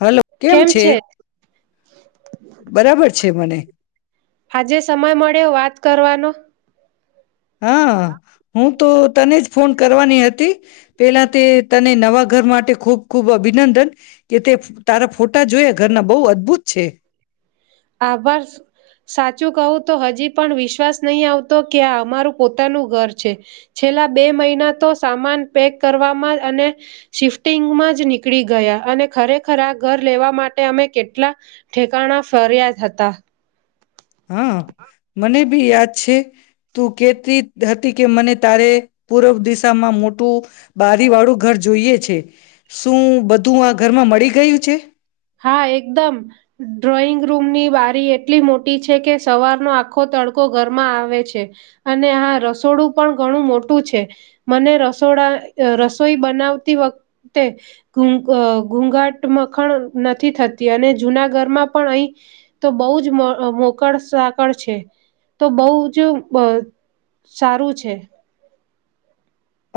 Hello કેમ છે? બરાબર છે મને. આજે સમય મળ્યો વાત કરવાનો. હા. હું તો તને જ ફોન કરવાની હતી, પેલા તે તને નવા ઘર માટે ખૂબ ખૂબ અભિનંદન. કે તે તારા ફોટા જોયા ઘરના બઉ અદભુત છે. આભાર, સાચું કહું તો હજી પણ વિશ્વાસ નહીં આવતો કે આ અમારું પોતાનું ઘર છે, છેલ્લા બે મહિના તો સામાન પેક કરવામાં અને, શિફ્ટિંગમાં જ નીકળી ગયા અને ખરેખર આ ઘર લેવા માટે અમે કેટલા, ઠેકાણા ફ ફરિયા જ હતા. હા, મને યાદ છે, તું કેતી હતી કે મને તારે પૂર્વ દિશામાં મોટું, બારી વાળું ઘર જોઈએ છે. શું બધું આ ઘરમાં મળી ગયું છે? હા એકદમ, ડ્રોઈંગ રૂમની બારી એટલી મોટી છે કે સવારનો આખો તડકો ઘરમાં આવે છે, અને હા રસોડું પણ ઘણું મોટું છે, મને રસોડા અ રસોઈ બનાવતી વખતે, ઘૂ ઘૂઘાટ મખણ નથી થતી અને જુના ઘરમાં પણ અહી, તો બહુ જ અ મોકળ સાકળ છે, તો બહુ જ બ સારું છે.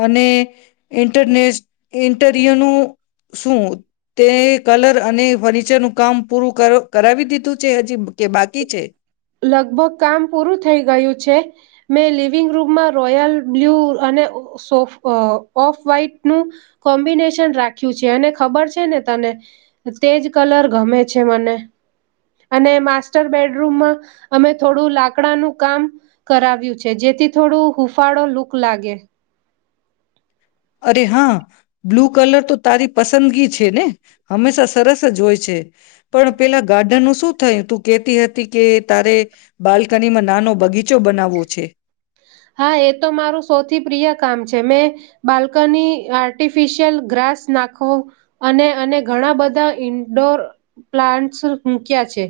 અને, ઇન્ટરનેસ ઇન્ટરયુનું શું? તે કલર અને ફર્નિચરનું કામ પૂરું કર કરાવી દીધું છે હજી કે બાકી છે? લગભગ કામ પૂરું થઈ ગયું છે, મેં લિવિંગ રૂમમાં રોયલ બ્લુ અને સો ઓફ વ્હાઈટનું, કોમ્બિનેશન રાખ્યું છે અને ખબર છે ને તને, તેજ કલર ગમે છે મને. અને માસ્ટર બેડરૂમમાં, અમે થોડું લાકડાનું કામ કરાવ્યું છે જેથી થોડું હૂફાળો લુક લાગે. અરે હા, બ્લુ કલર તો તારી પસંદગી છે ને? હંમેશા સરસ જ હોય છે, પણ પેલા ગાર્ડનનું શું થયું તું કેતી હતી કે તારે, બાલ્કનીમાં નાનો બગીચો બનાવવો છે. હા એ તો મારું સૌથી પ્રિય કામ છે મેં બાલ્કની આર્ટિફિશિયલ ગ્રાસ નાખો અને અને ઘણા બધા ઇન્ડોર પ્લાન્ટસ મૂક્યા છે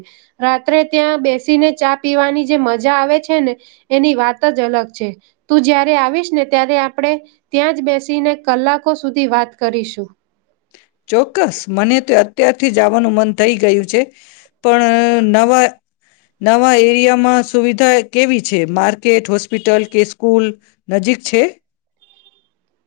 રાત્રે ત્યાં બેસીને ચા પીવાની જે મજા આવે છે ને એની વાત જ અલગ છે તું જયારે આવીશ ને ત્યારે આપણે ત્યાં જ બેસીને કલાકો સુધી વાત કરીશું ચોક્કસ મને તો અત્યારથી જ આવવાનું મન થઈ ગયું છે પણ નવા નવા એરિયામાં સુવિધા કેવી છે માર્કેટ હોસ્પિટલ કે સ્કૂલ નજીક છે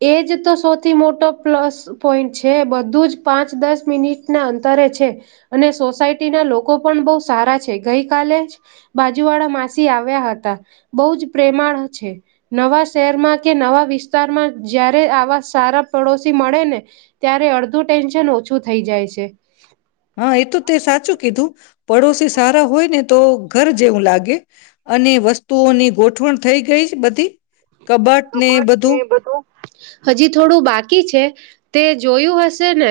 એજ તો સૌથી મોટો પ્લસ પોઈન્ટ છે બધું જ પાંચ દસ મિનિટના અંતરે છે અને સોસાયટીના લોકો પણ બહુ સારા છે ગઈ કાલે જ બાજુવાળા માસી આવ્યા હતા બહુ જ પ્રેમાળ છે નવા શહેરમાં કે નવા વિસ્તારમાં જયારે આવા સારા પડોશી મળે ને ત્યારે અડધું ટેન્શન ઓછું થઈ જાય છે હા.. એ તો તે સાચું.. કીધું.. પાડોશી સારા હોય ને.. તો ઘર જેવું લાગે અને વસ્તુઓની ગોઠવણ થઈ ગઈ બધી... કબાટ ને બધું... હજી થોડું બાકી છે તે જોયું હશે ને!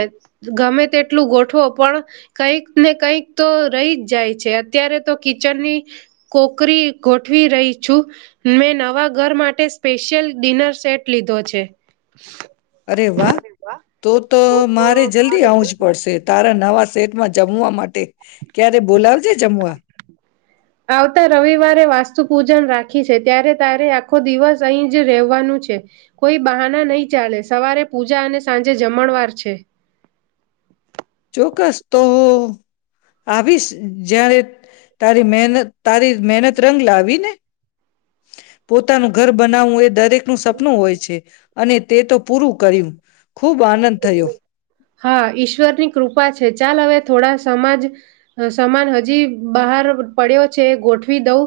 ગમે તેટલું ગોઠવો પણ કઈક ને કંઈક તો રહી જ જાય છે. અત્યારે તો કિચનની ક્રોકરી ગોઠવી રહી છું. મેં નવા ઘર માટે.. સ્પેશિયલ ડિનર સેટ લીધો છે. અરે વાહ! તો તો મારે જલ્દી આવું જ પડશે. તારા નવા સેટમાં જમવા માટે.. ક્યારે બોલાવજે જમવા આવતા રવિવારે વાસ્ત.. પૂજન રાખી છે ત્યારે તારે આખો દિવસ અહી જ રેવાનું છે. કોઈ બહાના નહી ચાલે સવારે પૂજા અને સાંજે જમણવાર છે. ચોક્કસ તો.. આવીશ. જ્યારે તારી મહેનત તારી મહેનત રંગ લાવી ને! પોતાનું ઘર બનાવવું એ.. દરેક નું સપનું હોય છે.. અને તે તો પૂરું કર્યું ખૂબ આનંદ થયો.. હા ઈશ્વરની કૃપા છે. ચાલ, હવે થોડા સામાન હજી બહાર પડ્યો છે ગોઠવી દઉં.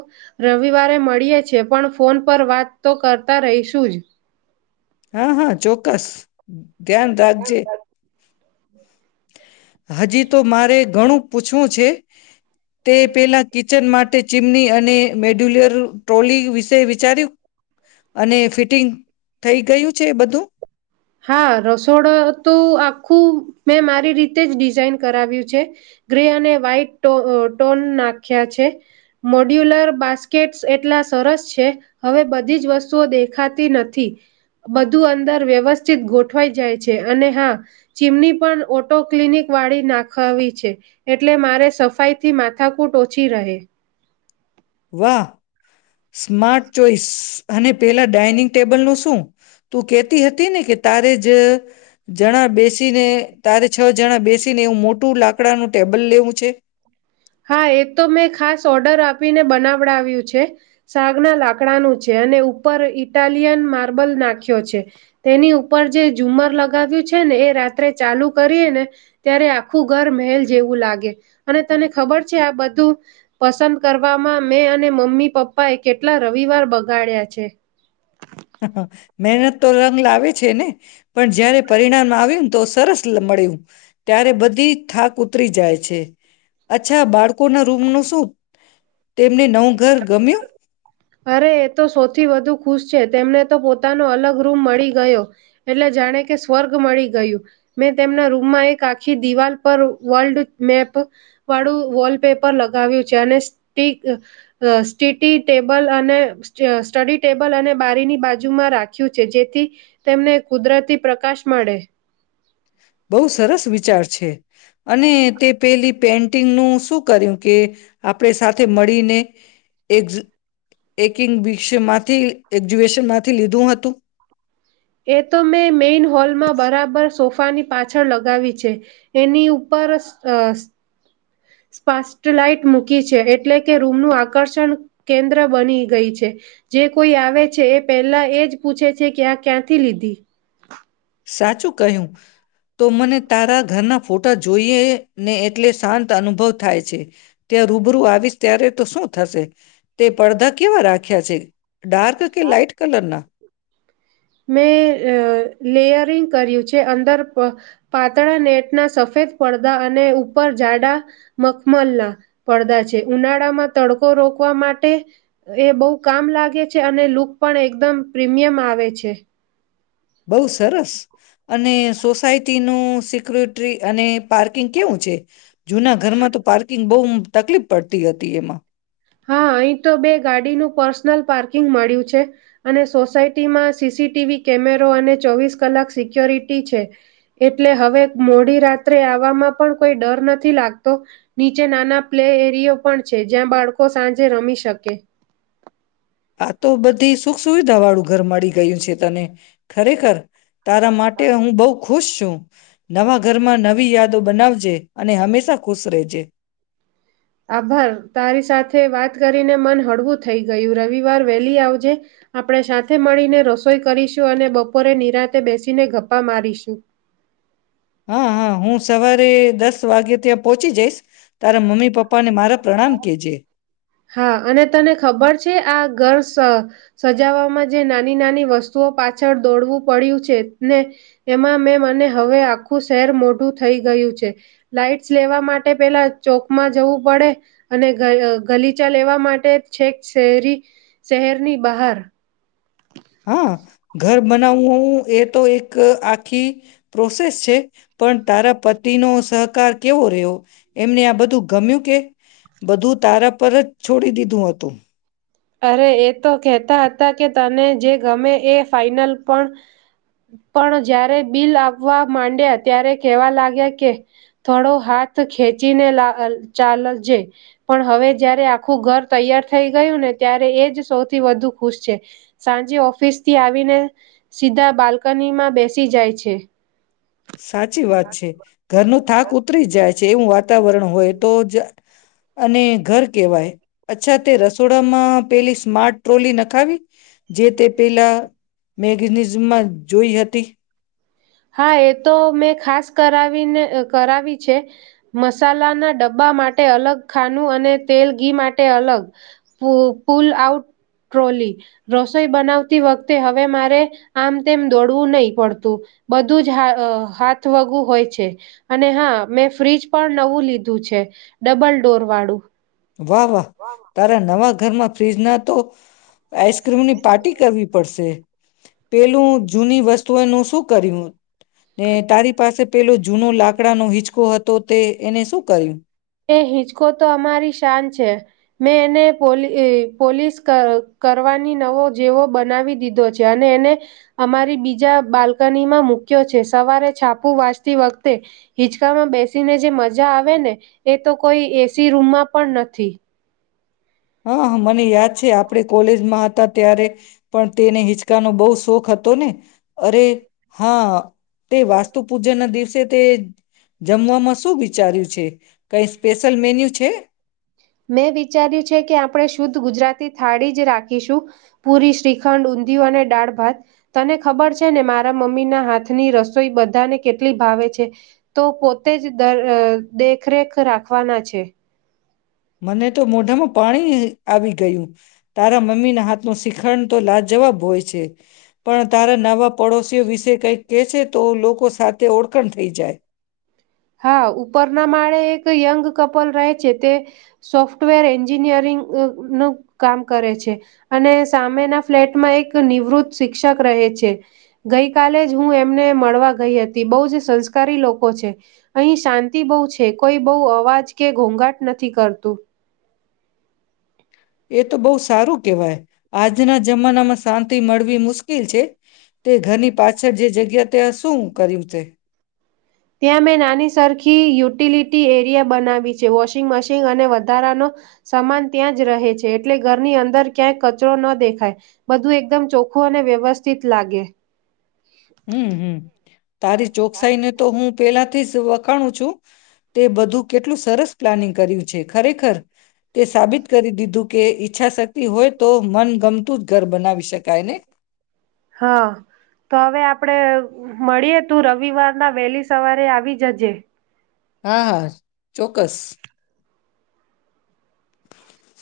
રવિવારે મળીએ છે પણ ફોન પર વાત તો કરતા રહીશું જ હા.. હા.. ચોક્કસ. ધ્યાન રાખજે. હજી તો મારે ઘણું પૂછવું છે.. તે પેલા કિચન માટે.. માટે ચીમની અને મોડ્યુલર ટ્રોલી વિશે વિચાર્યું અને ફિટિંગ.. થઇ ગયું છે બધું? હા.. રસોડું તો આખું મેં મારી રીતે જ ડિઝાઇન કરાવ્યું છે. ગ્રે અને વ્હાઈટ સ્ટોન નાખ્યા છે મોડ્યુલર બાસ્કેટસ એટલા સરસ છે. હવે બધી જ વસ્તુઓ દેખાતી નથી બધું અંદર વ્યવસ્... િત ગોઠવાઈ જાય છે. અને હા, ચીમની પણ ઓટો કલિનિક વાળી નાખાવી છે‌ એટલે મારે સફાઈથી માથાકૂટ ઓછી રહે.. વાહ! Smart choice. અને પેલા ડાઇનિંગ ટેબલ નું શું? તું કેહેતી હતી ને કે તારે જ જણા બેસીને તારે છ જણા બેસીને એવું મોટું લાકડાનું ટેબલ લેવું છે. હા.. એ તો મેં ખાસ ઓર્ડર આપીને બનાવડાવ્યું છે. સાગના લાકડાનું છે. અને ઉપર ઇટાલિયન માર્બલ નાખ્યો છે તેની ઉપર જે ઝુમર લગાવ્યું છે ને એ રાત્રે ચાલુ કરીએ ને ત્યારે આખું ઘર મહેલ જેવું લાગે અને તને... ખબર છે આ બધું પસંદ કરવામાં મેં અને મમ્મી પપ્પા એ કેટલા રવિવાર બગાડ્યા છે. મહેનત તો રંગ લાવે છે ને પણ જારે પરિણામ આવ્યું ને તો સરસ મળ્યું. ત્યારે બધી થાક ઉતરી જાય છે. અચ્છા, બાળકોના રૂમનું શું? તેમને નવું ઘર ગમ્યું? અરે એ તો સૌથી વધુ ખુશ છે તેમને તો પોતાનો અલગ રૂમ મળી ગયો એટલે જાણે કે સ્વર્ગ મળી ગયું. મેં તેમના રૂમમાં એક આખી દિવાલ પર વર્લ્ડ મેપ વાળું વોલપેપર લગાવ્યું છે અને સ્ટીટી.. ટેબલ અને સ્ટડી ટેબલ અને બારીની બાજુમાં રાખ્યું છે જેથી તેમને કુદરતી પ્રકાશ મળે... બહુ સરસ વિચાર છે.. અને તે પેલી પેન્ટિંગનું શું કર્યું? કે આપણે સાથે મળીને એક્સ એકિંગ બિશન માંથી એક્ઝબિશન માંથી લીધું હતું. એ તો મેં મેઇન હોલ માં બરાબર સોફા પાણી પાછળ લગાવી છે. એની ઉપર સ અ સ્પાસલાઈટ મૂકી છે. એટલે કે, રૂમનું આકર્ષણ કેન્દ્ર બની ગઈ છે. જે કોઈ આવે છે, એ પહેલા એ જ પૂછે છે કે આ ક્યાંથી લીધી? સાચું કહ્યું. તો, મને તારા ઘરના ફોટા જોઈએ ને એટલે શાંત અનુભવ થાય છે ત્યાં રૂબરૂ આવીશ ત્યારે તો શું થશે તે પડદા કેવા રાખ્યા છે. ડાર્ક કે લાઈટ કલર ના? મેં અ લેયરિંગ કર્યું છે અંદર પ પાતળા નેટ ના સફેદ પળદા અને ઉપર જાડા મખમલ ના પળદા છે ઉનાળામાં તડકો રોકવા માટે એ બહુ કામ લાગે છે અને લુક પણ એકદમ પ્રીમિયમ આવે છે. [inaudible] બઉુ સરસ અને સોસાયટીનું સિક્યુરિટ્રી અને પાર્કિંગ કેવું છે? જુના ઘરમાં તો પાર્કિંગ બહુ તકલીફ પડતી હતી એમાં. હા અહીં તો બે ગાડીનું પર્સનલ પાર્કિંગ મળ્યું છે અને સોસાયટીમાં સી સી ટી વી કેમેરો અને ચોવીસ કલાક સિક્યોરિટી છે એટલે હવે મોડી રાત્રે આવવામાં પણ કોઈ ડર નથી લાગતો નીચે નાના પ્લે એરિયો પણ છે. જ્યાં બાળ કો સાંજે રમી શકે. આ તો બધી સુખ સુવિધા વાળું ઘર મળી ગયું છે તને ખરેખર તારા માટે હું બહુ ખુશ છું નવા ઘરમાં નવી યાદો બનાવજે અને હંમેશા ખુશ રેજે. આભાર તારી સાથે વાત કરીને મન હળવું થઈ ગયું રવિવાર વહેલી આવજે આપણે સાથે મળીને રસોઈ કરીશું અને બપોરે નિરાંતે બેસીને ગપ્પા મારીશું. હા હા હું સવારે દસ વાગે ત્યાં પોહોંચી જઈશ. તારા મમ્મી પપ્પા ને મારા પ્રણામ કેજે. હા અને તને ખબર છે આ ઘર સ સજાવામાં જે નાની નાની વસ્તુઓ પાછળ દોડવું પડ્યું છે ને એમાં મે મને હવે આખું શહેર મોઢું થઈ ગયું છે લાઈટ્સ લેવા માટે પેલા ચોકમાં જવું પડે અને ગય અ ગલીચા લેવા માટે છેક શેરી શહેરની બહાર. હા ઘર બનાવું એ તો એક આખી પ્રોસેસ છે પણ તારા પતિનો સહકાર કેવો રહ્યો એમને આ બધું ગમ્યું કે બધું તારા પર જ છોડી દીધું હતું. અરે એ તો કહેતા હતા કે તને જે ગમે એ ફાઈનલ પણ પણ જ્યારે બિલ આપવા માંડ્યા ત્યારે કેવા લાગ્યા કે થોડો હાથ ખેચીને લા અ ચાલજે પણ હવે જયારે આખું ઘર તૈયાર થઈ ગયું ને ત્યારે એ જ સૌથી વધુ ખુશ છે. સાંજે ઓફિસથી આવીને સીધા બાલ્કનીમાં બેસી જાય છે. સાચી વાત છે ઘરનો થાક ઉતરી જાય છે. એવું વાતાવરણ હોય તો જ અને ઘર કેવાય અચ્છા તે રસોડામાં પેલી સ્માર્ટ ટ્રોલી નખાવી જે તે પેલા મેગેનીઝમમાં જોઈ હતી. હા એ તો મેં ખાસ કરાવીને અ કરાવી છે મસાલાના ડબ્બા માટે અલગ ખાનું અને તેલ ઘી માટે અલગ પુ પુલ આઉટ ટ્રોલી રસોઈ બનાવતી વખતે હવે મારે આમ તેમ દોડવું નહી પડતું. બધું જ હા અ હાથ વગું હોય છે અને હા મેં ફ્રીજ પણ નવું લીધું છે ડબલ ડોર વાળું. વાહ વાહ તારા નવા ઘરમાં ફ્ર્રીજ ના તો આઈસ્ક્રીમની પાર્ટી કરવી પડશે. પેલું જૂની વસ્તુઓનું શું કર્યું? ને તારી પાસે પેલું જૂનો લાકડાનો હિચકો હતો તે એને શું કર્યું? એ હિંચકો તો અમારી શાન છે મેં એને પોલી ઈ પોલીસ કર કરવાની નવો જેવો બનાવી દીધો છે અને એને અમારી બીજા બાલ્કનીમાં મુક્યો છે સવારે છાપુ વાંચતી વખતે હિચકામાં બેસીને જે મજા આવે ને એ તો કોઈ એ સી રૂમમાં પણ નથી. હા હ મને યાદ છે આપણે કોલેજમાં હતા ત્યારે પણ તેને હિચકાનો બહુ શોખ હતો ને અરે હા તે વાસ્તુ પૂજન દિસ સે તે જમવામાં શું વિચાર્યું છે. કય સ્પેશિયલ મેન્યુ છે. મેં વિચાર્યું છે કે આપણે શુદ્ધ ગુજરાતી થાળી જ રાખીશું પુરી શ્રીખંડ ઊંધિયું અને દાળ ભાત તને ખબર છે ને મારા મમ્મી ના હાથની રસોઈ બધાને કેટલી ભાવે છે તો પોતે જ દર અ દે દેખરેખ રાખવાના છે. મને તો મોઢામાં પાણી આવી ગયું તારા મમ્મીના હાથનું શિખંડ તો લા જવાબ હોય છે પણ તારા નવા પડોશીઓ વિશે કંઈક કેહે છે તો લોકો સાથે ઓળખણ થઈ જાય. હા ઉપરના માળે એક યંગ કપલ રહે છે તે સોફ્ટવેર એન્જિનિયરિંગનું કામ કરે છે અને સામેના ફ્લેટમાં એક નિવૃત શિક્ષક રહે છે ગઈકાલે જ હું એમને મળવા ગઈ હતી બહુ જ સંસ્કારી લોકો છે. અહીં શાંતિ બહુ છે કોઈ બહુ અવાજ કે ઘોઘાટ નથી કરતું. એ તો બહુ સારું કેહેવાય આજના જમાનામાં શાંતિ મળવી મુશ્કેલ છે તે ઘરની પાછળ જે જગ્યા ત્યા શું કર્યું તે. ત્યાં મેં નાની સરખી યુટિલિટી એરિયા બનાવી છે વોશિંગ મશીન અને વધારાનો સમાન ત્યાં જ રહે છે એટલે ઘરની અંદર ક્યાંય કચરો ન દેખાય બધું એકદમ ચોખ્ખું અને વ્યવસ્થિત લાગે. હમ હમ. તારી ચોકસાઈ ને તો હું પેલા થી વખાણું છું તે બધું કેટલું સરસ પ્લાનિંગ કર્યું છે ખરેખર તે સાબિત કરી દીધું કે ઈચ્છાશક્તિ હોય તો મન ગમતું જ ઘર બનાવી શકાય ને. હા તો હવે આપડે મળીએ તું રવિવાર ના વહેલી સવારે આવી જજે. હા હા. ચોક્કસ. [inaudible]